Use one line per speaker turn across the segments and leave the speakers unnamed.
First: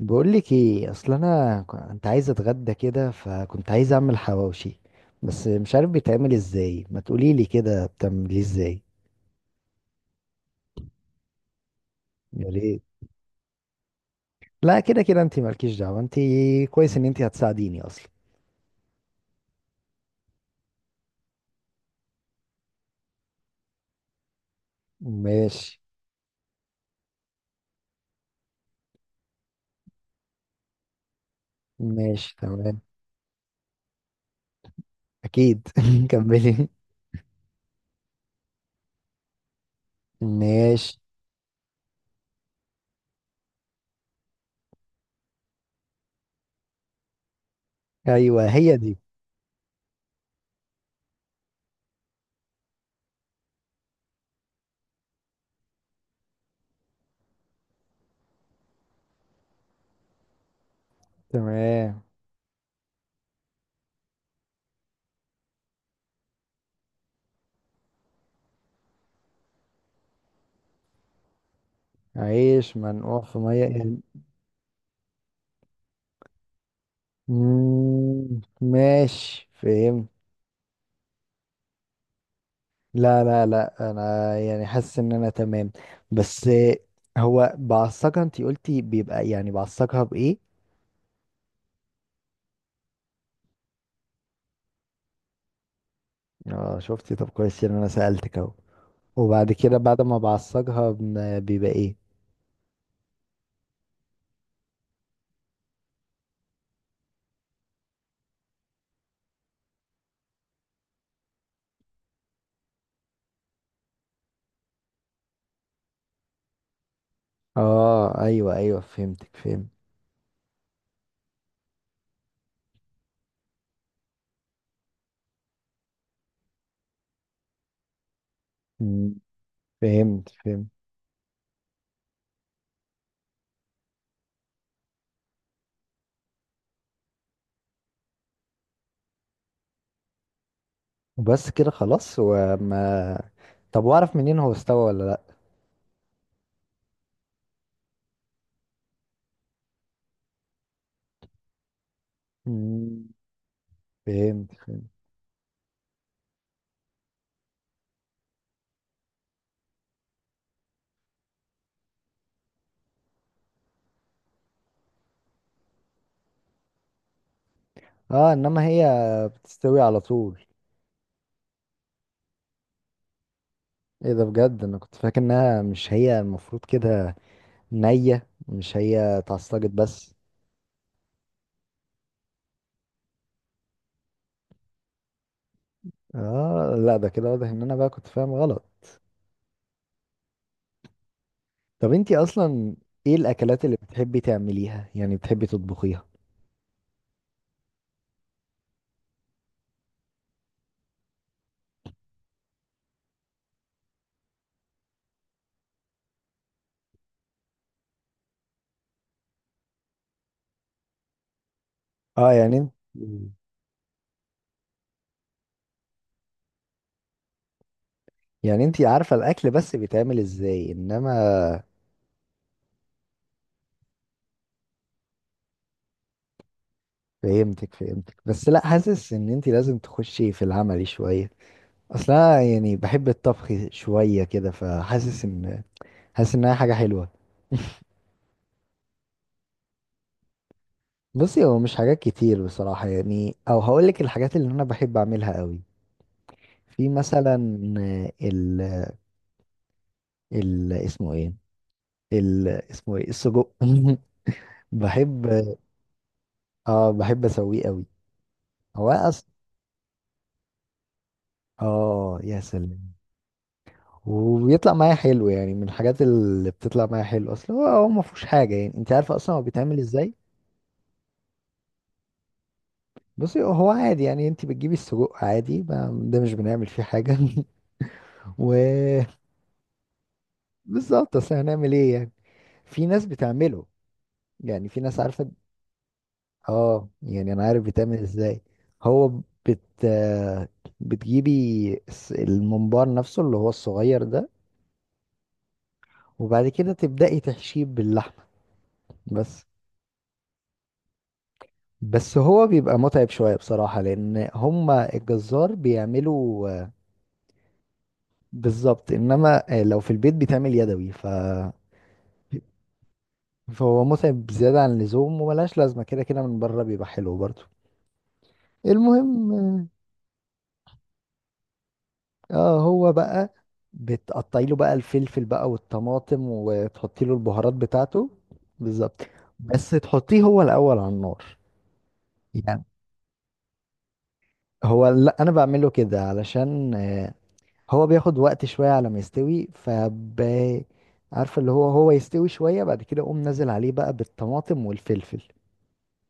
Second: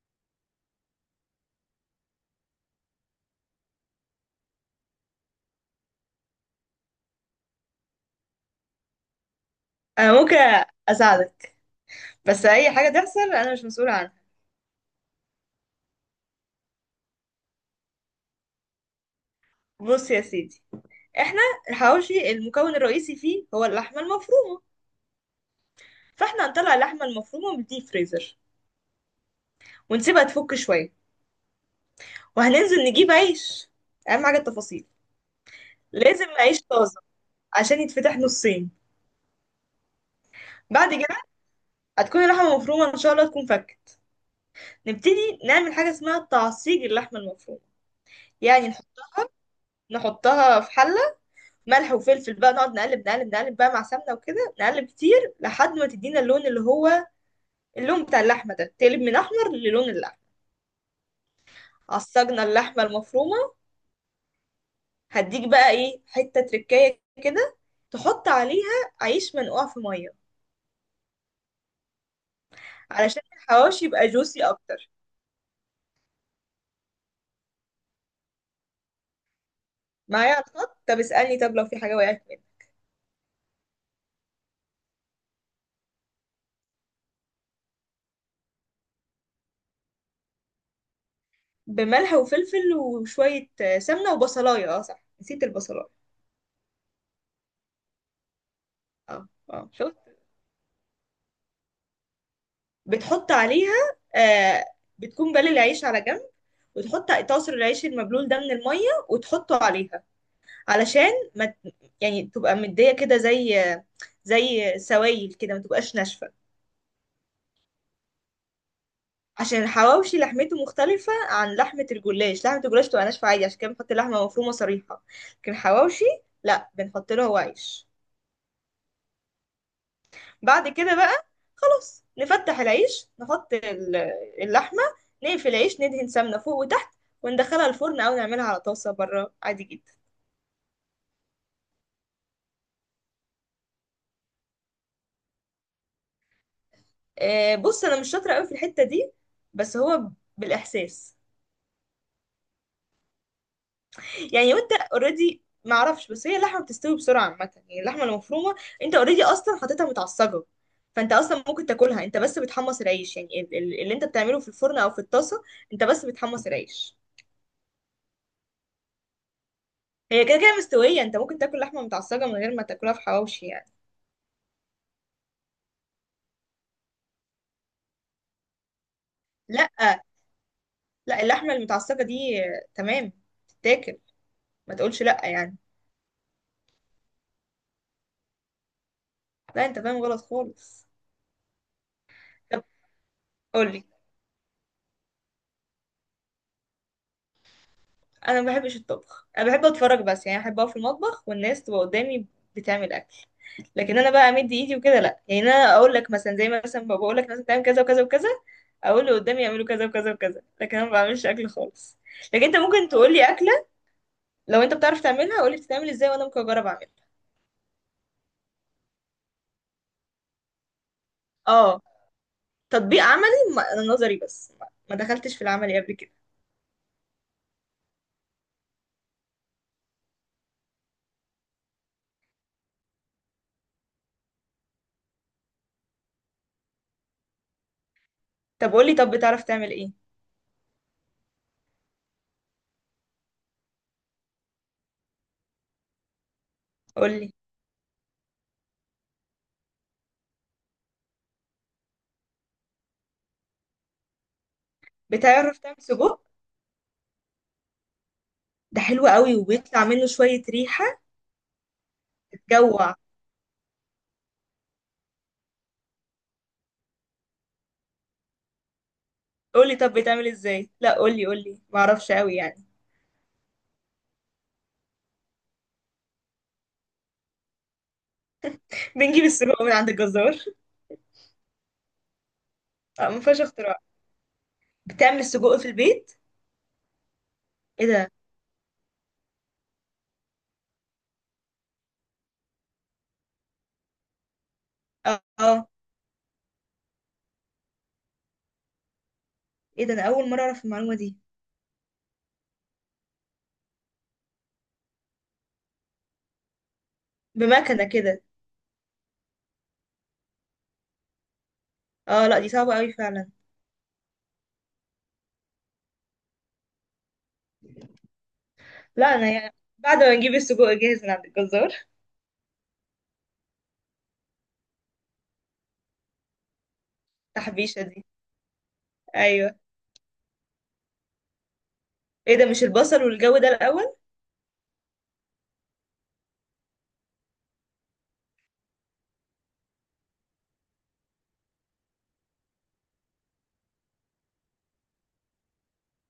بقول لك ايه، اصل انا كنت عايز اتغدى كده فكنت عايز اعمل حواوشي، بس مش عارف بيتعمل ازاي، ما تقولي لي كده بتعمليه ازاي؟
انا ممكن اساعدك، بس
يا
اي
ريت.
حاجه تحصل انا مش مسؤوله عنها.
لا كده كده انت مالكيش دعوه انت. كويس ان انت هتساعديني اصلا.
بص يا سيدي، احنا الحواوشي المكون الرئيسي فيه هو اللحمه المفرومه.
ماشي.
فاحنا هنطلع اللحمه المفرومه من الديب فريزر ونسيبها تفك شويه،
ماشي تمام.
وهننزل نجيب عيش. اهم حاجه التفاصيل،
اكيد.
لازم عيش
كملي.
طازه عشان يتفتح نصين. بعد
ماشي.
كده هتكون اللحمه المفرومه ان شاء الله تكون فكت. نبتدي نعمل حاجه اسمها تعصيج اللحمه المفرومه.
ايوه
يعني
هي
نح-
دي.
نحطها في حله، ملح وفلفل بقى، نقعد نقلب نقلب نقلب بقى مع سمنة وكده، نقلب كتير لحد ما تدينا اللون اللي هو اللون بتاع اللحمة، ده تقلب من أحمر للون اللحمة.
تمام.
عصجنا اللحمة المفرومة، هديك بقى إيه حتة تركاية كده، تحط عليها عيش منقوع في مية،
عيش منقوع
علشان
في ميه.
الحواوشي يبقى جوسي أكتر.
ماشي فهمت.
معايا على الخط؟ طب اسألني، طب لو في حاجة وقعت منك.
لا لا لا، انا يعني حاسس ان انا تمام. بس. هو بعصقها انتي قلتي بيبقى، يعني بعصقها بايه؟
بملح وفلفل وشوية سمنة وبصلاية، اه صح نسيت البصلاية.
اه شفتي؟ طب كويس ان انا سألتك اهو.
اه
وبعد
اه
كده،
شفت.
بعد ما بعصقها بيبقى ايه؟
بتحط عليها آه بتكون بالي العيش على جنب، وتحط تعصر العيش المبلول ده من المية وتحطه عليها، علشان ما ت- يعني تبقى مدية كده، زي زي سوائل كده، ما تبقاش ناشفة.
اه ايوه ايوه، فهمتك
عشان
فهمت.
الحواوشي لحمته مختلفة عن لحمة الجلاش. لحمة الجلاش تبقى ناشفة عادي، عشان كده بنحط لحمة مفرومة صريحة. لكن الحواوشي لا، بنحط له هو عيش.
مم، فهمت فهمت.
بعد كده بقى خلاص نفتح العيش، نحط اللحمة، نقفل العيش، ندهن سمنة فوق وتحت، وندخلها الفرن أو نعملها على طاسة بره عادي جدا.
وبس كده خلاص طب واعرف منين هو استوى ولا لا؟
بص انا مش شاطره قوي في الحته دي، بس هو بالاحساس.
مم، فهمت
يعني وانت
فهمت.
اوريدي ما اعرفش، بس هي اللحمه بتستوي بسرعه عامه، يعني اللحمه المفرومه انت اوريدي اصلا حاططها متعصجه، فانت اصلا ممكن تاكلها. انت بس بتحمص العيش، يعني اللي انت بتعمله في الفرن او في الطاسه، انت بس بتحمص العيش.
اه انما هي بتستوي على
هي كده
طول.
كده مستويه، انت ممكن تاكل لحمه متعصجه من غير ما تاكلها في حواوشي يعني.
ايه ده؟ بجد انا كنت فاكر انها مش هي المفروض كده. نية، مش هي اتعصجت
لا
بس.
لا، اللحمه المتعصجه دي تمام، تتاكل، ما تقولش لا يعني.
اه لا، ده كده واضح ان انا بقى كنت فاهم غلط.
لا انت فاهم غلط خالص.
طب انتي
طب
اصلا، ايه الاكلات اللي
قولي.
بتحبي تعمليها، يعني بتحبي تطبخيها؟
انا ما بحبش الطبخ، انا بحب اتفرج بس يعني، بحب اقف في المطبخ والناس تبقى قدامي بتعمل اكل، لكن انا بقى امد ايدي وكده لا. يعني انا اقول لك مثلا، زي ما مثلا بقول لك مثلا تعمل كذا وكذا وكذا، اقول اللي قدامي يعملوا كذا وكذا وكذا، لكن انا ما بعملش اكل خالص.
اه
لكن
يعني
انت
انت
ممكن تقول لي
مم.
اكله، لو انت بتعرف تعملها قول لي بتتعمل ازاي، وانا ممكن اجرب اعملها.
يعني انتي عارفة الاكل بس بيتعمل ازاي، انما...
اه، تطبيق عملي. انا نظري بس، ما دخلتش في العملي قبل كده.
فهمتك فهمتك، بس لا حاسس ان انتي لازم تخشي في العملي شوية. اصلا يعني بحب الطبخ شوية كده، فحاسس ان... حاسس انها حاجة حلوة.
طب قول لي، طب بتعرف تعمل ايه؟
بصي هو مش حاجات كتير بصراحة، يعني او هقولك الحاجات اللي انا بحب اعملها قوي. في
قول لي.
مثلا... ال، ال اسمه ايه، ال اسمه ايه، السجق. بحب.
بتعرف تعمل سجق؟
اه بحب اسويه قوي.
ده
هو
حلو
اصلا...
قوي، وبيطلع منه شويه ريحه
اه يا سلام.
تجوع.
وبيطلع معايا حلو، يعني من الحاجات اللي بتطلع معايا حلو اصلا. هو ما فيهوش حاجه، يعني انت عارفه اصلا هو
قولي
بيتعمل
طب
ازاي؟
بيتعمل ازاي؟ لا قولي قولي، ما اعرفش قوي يعني.
بصي هو عادي، يعني انت بتجيبي السجق عادي، ده مش بنعمل فيه حاجه. و
بنجيب السجق من عند الجزار.
بالظبط، اصل هنعمل ايه يعني؟ في ناس
اه ما فيهاش
بتعمله.
اختراع.
يعني في ناس
بتعمل
عارفه.
السجق في البيت؟
اه يعني انا عارف
ايه
بيتعمل
ده.
ازاي. هو بت آه، بتجيبي الممبار نفسه اللي هو الصغير ده.
اه
وبعد كده تبدأي تحشيه باللحمة. بس.
ايه ده، انا اول مره اعرف المعلومه دي.
بس هو بيبقى متعب شوية بصراحة، لأن هما الجزار بيعملوا.
بمكنه كده؟
بالظبط، إنما لو في البيت بيتعمل يدوي.
اه لا دي صعبه قوي فعلا.
فهو متعب زيادة عن اللزوم، وملهاش لازمة. كده كده من بره بيبقى حلو برضه.
لا انا يعني
المهم.
بعد ما نجيب السجق جاهز من عند الجزار.
اه هو بقى، بتقطعي له بقى الفلفل بقى والطماطم وتحطي له البهارات
تحبيشه دي؟
بتاعته. بالظبط.
ايوه.
بس تحطيه هو الاول على النار.
ايه ده،
يعني،
مش البصل والجو ده الاول؟
هو لا انا بعمله كده علشان. هو بياخد وقت شويه على ما يستوي. عارفه، اللي هو يستوي شويه. بعد كده اقوم نازل عليه بقى بالطماطم والفلفل.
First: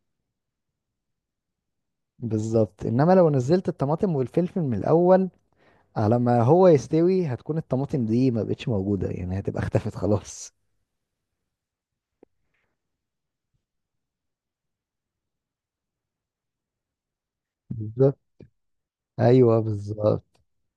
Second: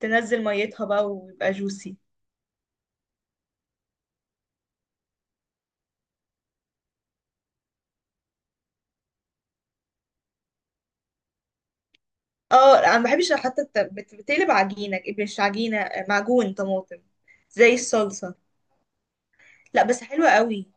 تنزل ميتها بقى ويبقى جوسي.
بالظبط، انما لو نزلت الطماطم والفلفل من الاول، على ما هو يستوي هتكون الطماطم دي ما بقتش موجوده، يعني هتبقى اختفت خلاص.
اه انا ما بحبش حتى بتقلب عجينه، مش عجينه، معجون طماطم، زي
بالظبط.
الصلصه.
ايوه
لا بس
بالظبط.
حلوه قوي.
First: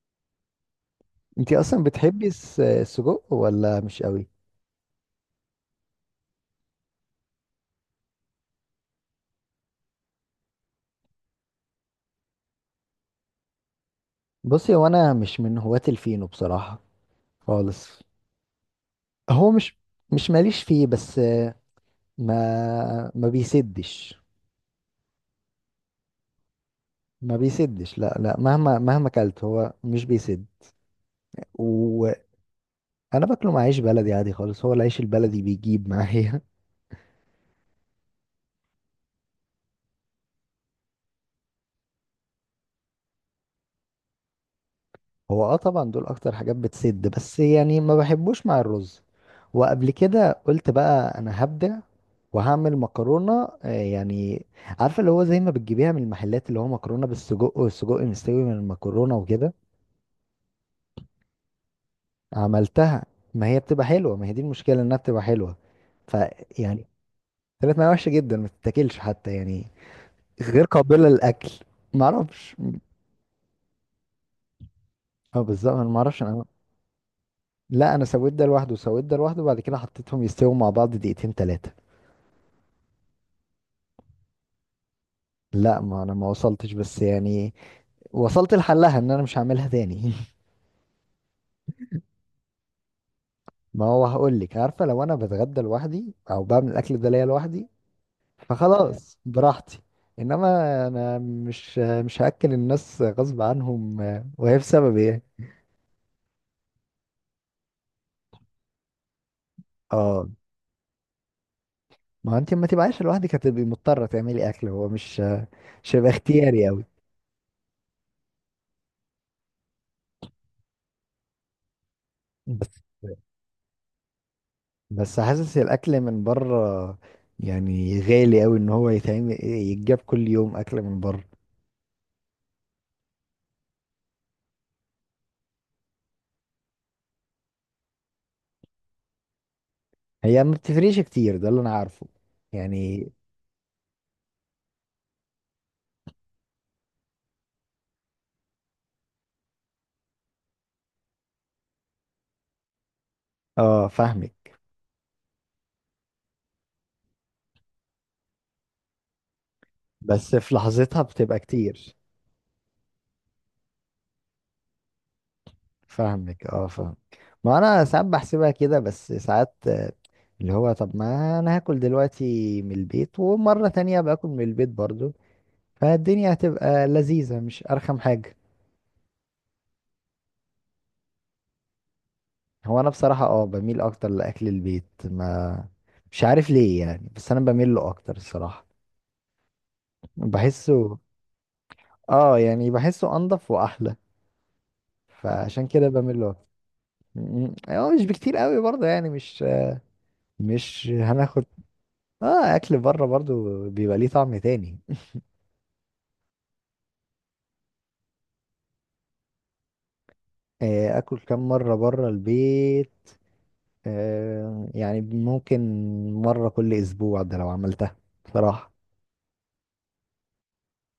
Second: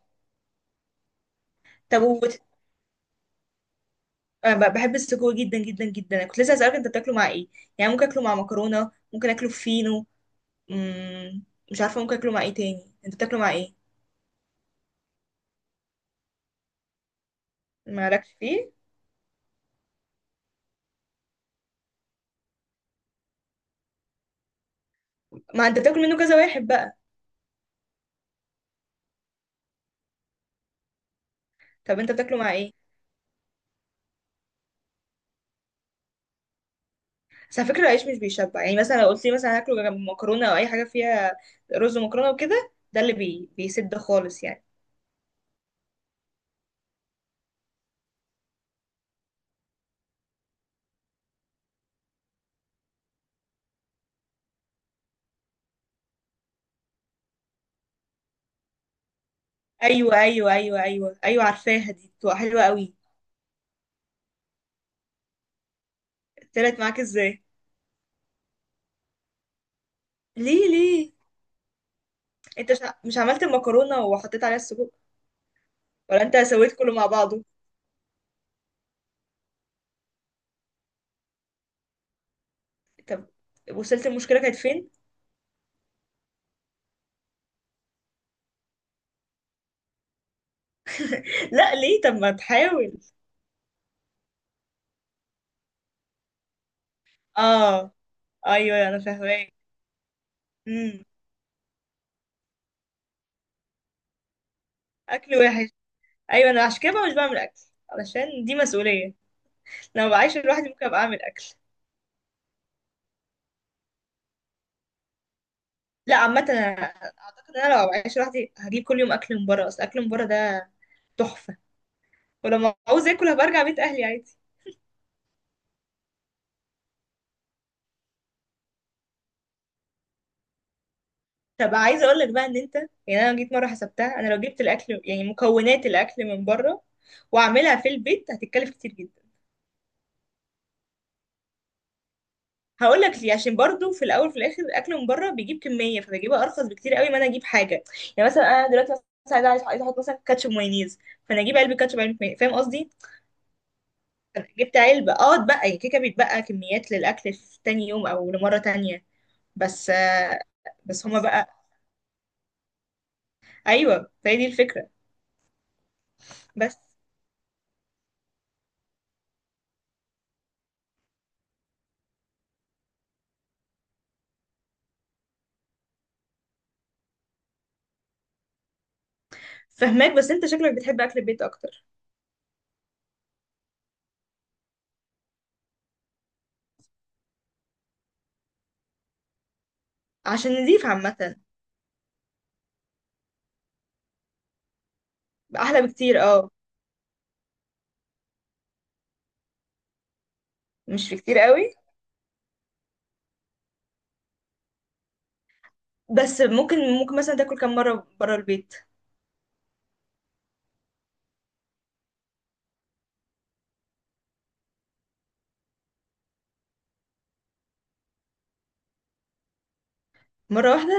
انتي اصلا
طب
بتحبي السجق ولا مش قوي؟
انا بحب السجق جدا جدا جدا. أنا كنت لسه هسألك انت بتاكله مع ايه. يعني ممكن اكله مع مكرونة، ممكن اكله في فينو. مم، مش عارفة ممكن اكله مع ايه تاني. انت بتاكله مع ايه؟
بصي هو انا مش من هواة الفينو بصراحة. خالص.
مالكش فيه؟
هو مش، ماليش فيه بس. ما بيسدش.
ما انت بتاكل منه كذا واحد بقى.
ما بيسدش، لا لا، مهما مهما اكلت هو مش بيسد.
طب انت
وانا...
بتاكله مع ايه؟
باكله مع عيش بلدي عادي خالص. هو العيش البلدي بيجيب معايا.
بس على فكرة العيش مش بيشبع، يعني مثلا لو قلت لي مثلا هاكله جنب مكرونة او اي حاجة فيها رز ومكرونة وكده، ده اللي بي... بيسد خالص يعني.
هو اه طبعا دول اكتر حاجات بتسد، بس يعني ما بحبوش مع الرز. وقبل كده قلت بقى انا هبدع، وهعمل مكرونه يعني، عارفه اللي هو زي ما بتجيبيها من المحلات، اللي هو مكرونه بالسجق والسجق مستوي من المكرونه وكده.
ايوه ايوه ايوه ايوه ايوه، عارفاها دي، بتبقى حلوة قوي.
عملتها. ما هي بتبقى حلوه. ما هي دي المشكله، انها بتبقى حلوه.
طلعت
فيعني...
معاك ازاي؟
طلعت معايا وحشه جدا، ما تتاكلش حتى يعني. غير
ليه
قابله
ليه؟
للاكل. ما اعرفش.
انت مش عملت المكرونة وحطيت عليها السجق،
اه بالظبط، انا ما اعرفش
ولا انت
انا.
سويت كله مع بعضه؟
لا انا سويت ده لوحده وسويت ده لوحده، وبعد كده حطيتهم يستووا مع بعض دقيقتين 3.
طب وصلت المشكلة كانت فين؟
لا ما انا ما وصلتش، بس يعني وصلت لحلها ان انا مش هعملها تاني.
لا ليه، طب ما تحاول.
ما هو هقول لك، عارفه لو انا بتغدى لوحدي او بعمل الاكل ده ليا لوحدي.
اه، ايوه انا
فخلاص
فاهماك.
براحتي. انما...
امم.
انا مش هاكل الناس غصب عنهم وهي بسبب ايه؟
اكل وحش. ايوه، انا عشان كده بقى مش بعمل اكل، علشان دي مسؤولية. لو
اه
بعيش لوحدي ممكن ابقى اعمل اكل.
ما هو انت ما تبقاش لوحدك هتبقي مضطره تعملي اكل، هو مش مش هيبقى
لا عامة
اختياري
انا
قوي.
اعتقد ان انا لو بعيش لوحدي هجيب كل يوم اكل من بره، اصل اكل من بره ده تحفة،
بس
ولما عاوز اكل هبقى ارجع بيت اهلي عادي.
بس حاسس الاكل من بره، يعني غالي قوي ان هو يتعمل يتجاب كل يوم اكل من بره.
طب عايزة اقول لك بقى ان انت، يعني انا جيت مرة حسبتها، انا لو جبت الاكل يعني مكونات الاكل من بره واعملها في البيت هتتكلف كتير جدا.
هي ما بتفرقش كتير، ده اللي انا عارفه
هقول
يعني.
لك ليه، عشان برضو في الاول وفي الاخر الاكل من بره بيجيب كميه، فبجيبها ارخص بكتير قوي ما انا اجيب حاجه. يعني مثلا انا دلوقتي مثلا عايزه عايزه عايزة احط مثلا كاتشب مايونيز، فانا اجيب علبه كاتشب علبه مايونيز، فاهم قصدي؟
اه
أنا
فاهمك،
جبت علبه اه اتبقى يعني كيكه، بيتبقى كميات للاكل في تاني يوم او لمره تانية بس.
بس في لحظتها
بس هما
بتبقى
بقى،
كتير.
ايوه، فهي دي الفكره.
فاهمك اه
بس
فاهم. ما انا ساعات بحسبها كده، بس ساعات. اللي هو، طب ما انا هاكل دلوقتي من البيت ومرة تانية باكل من البيت برضو، فالدنيا هتبقى لذيذة مش ارخم حاجة.
فهماك، بس انت شكلك بتحب اكل البيت اكتر،
هو انا بصراحة اه بميل اكتر لاكل البيت، ما مش عارف ليه يعني، بس انا بميل له اكتر الصراحة.
عشان نضيف
بحسه.
عامه.
اه يعني بحسه انضف واحلى، فعشان
احلى
كده بميل
بكتير.
له.
اه،
اه مش بكتير قوي برضه يعني، مش
مش بكتير
هناخد.
قوي.
اه اكل بره برضه بيبقى ليه طعم تاني.
بس ممكن ممكن مثلا تاكل كم مره بره البيت؟
اكل كام مره بره البيت. يعني ممكن، مره كل اسبوع، ده لو عملتها. بصراحه.
مره واحده؟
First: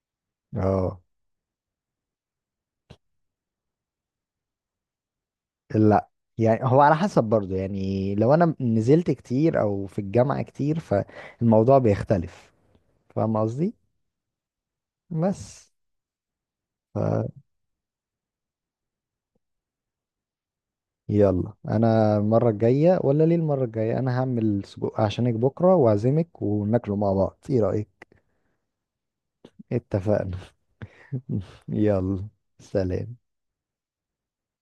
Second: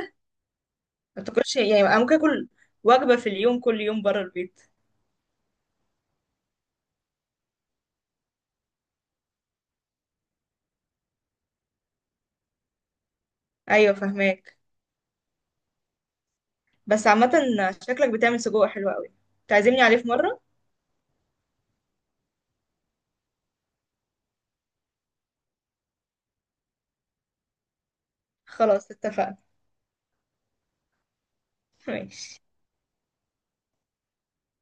اه
ما تاكلش يعني، انا ممكن اكل وجبه في اليوم كل يوم بره البيت.
لا، يعني هو على حسب برضه، يعني لو انا نزلت كتير او في الجامعه كتير فالموضوع بيختلف. فاهم قصدي؟
ايوه فهماك.
بس...
بس عامه شكلك بتعمل سجق حلو قوي. تعزمني عليه في مره.
يلا، انا المره الجايه، ولا ليه المره الجايه انا هعمل سجق عشانك بكره واعزمك وناكله مع بعض، ايه رايك؟
خلاص اتفقنا.
اتفقنا. يلا.
ماشي.
سلام.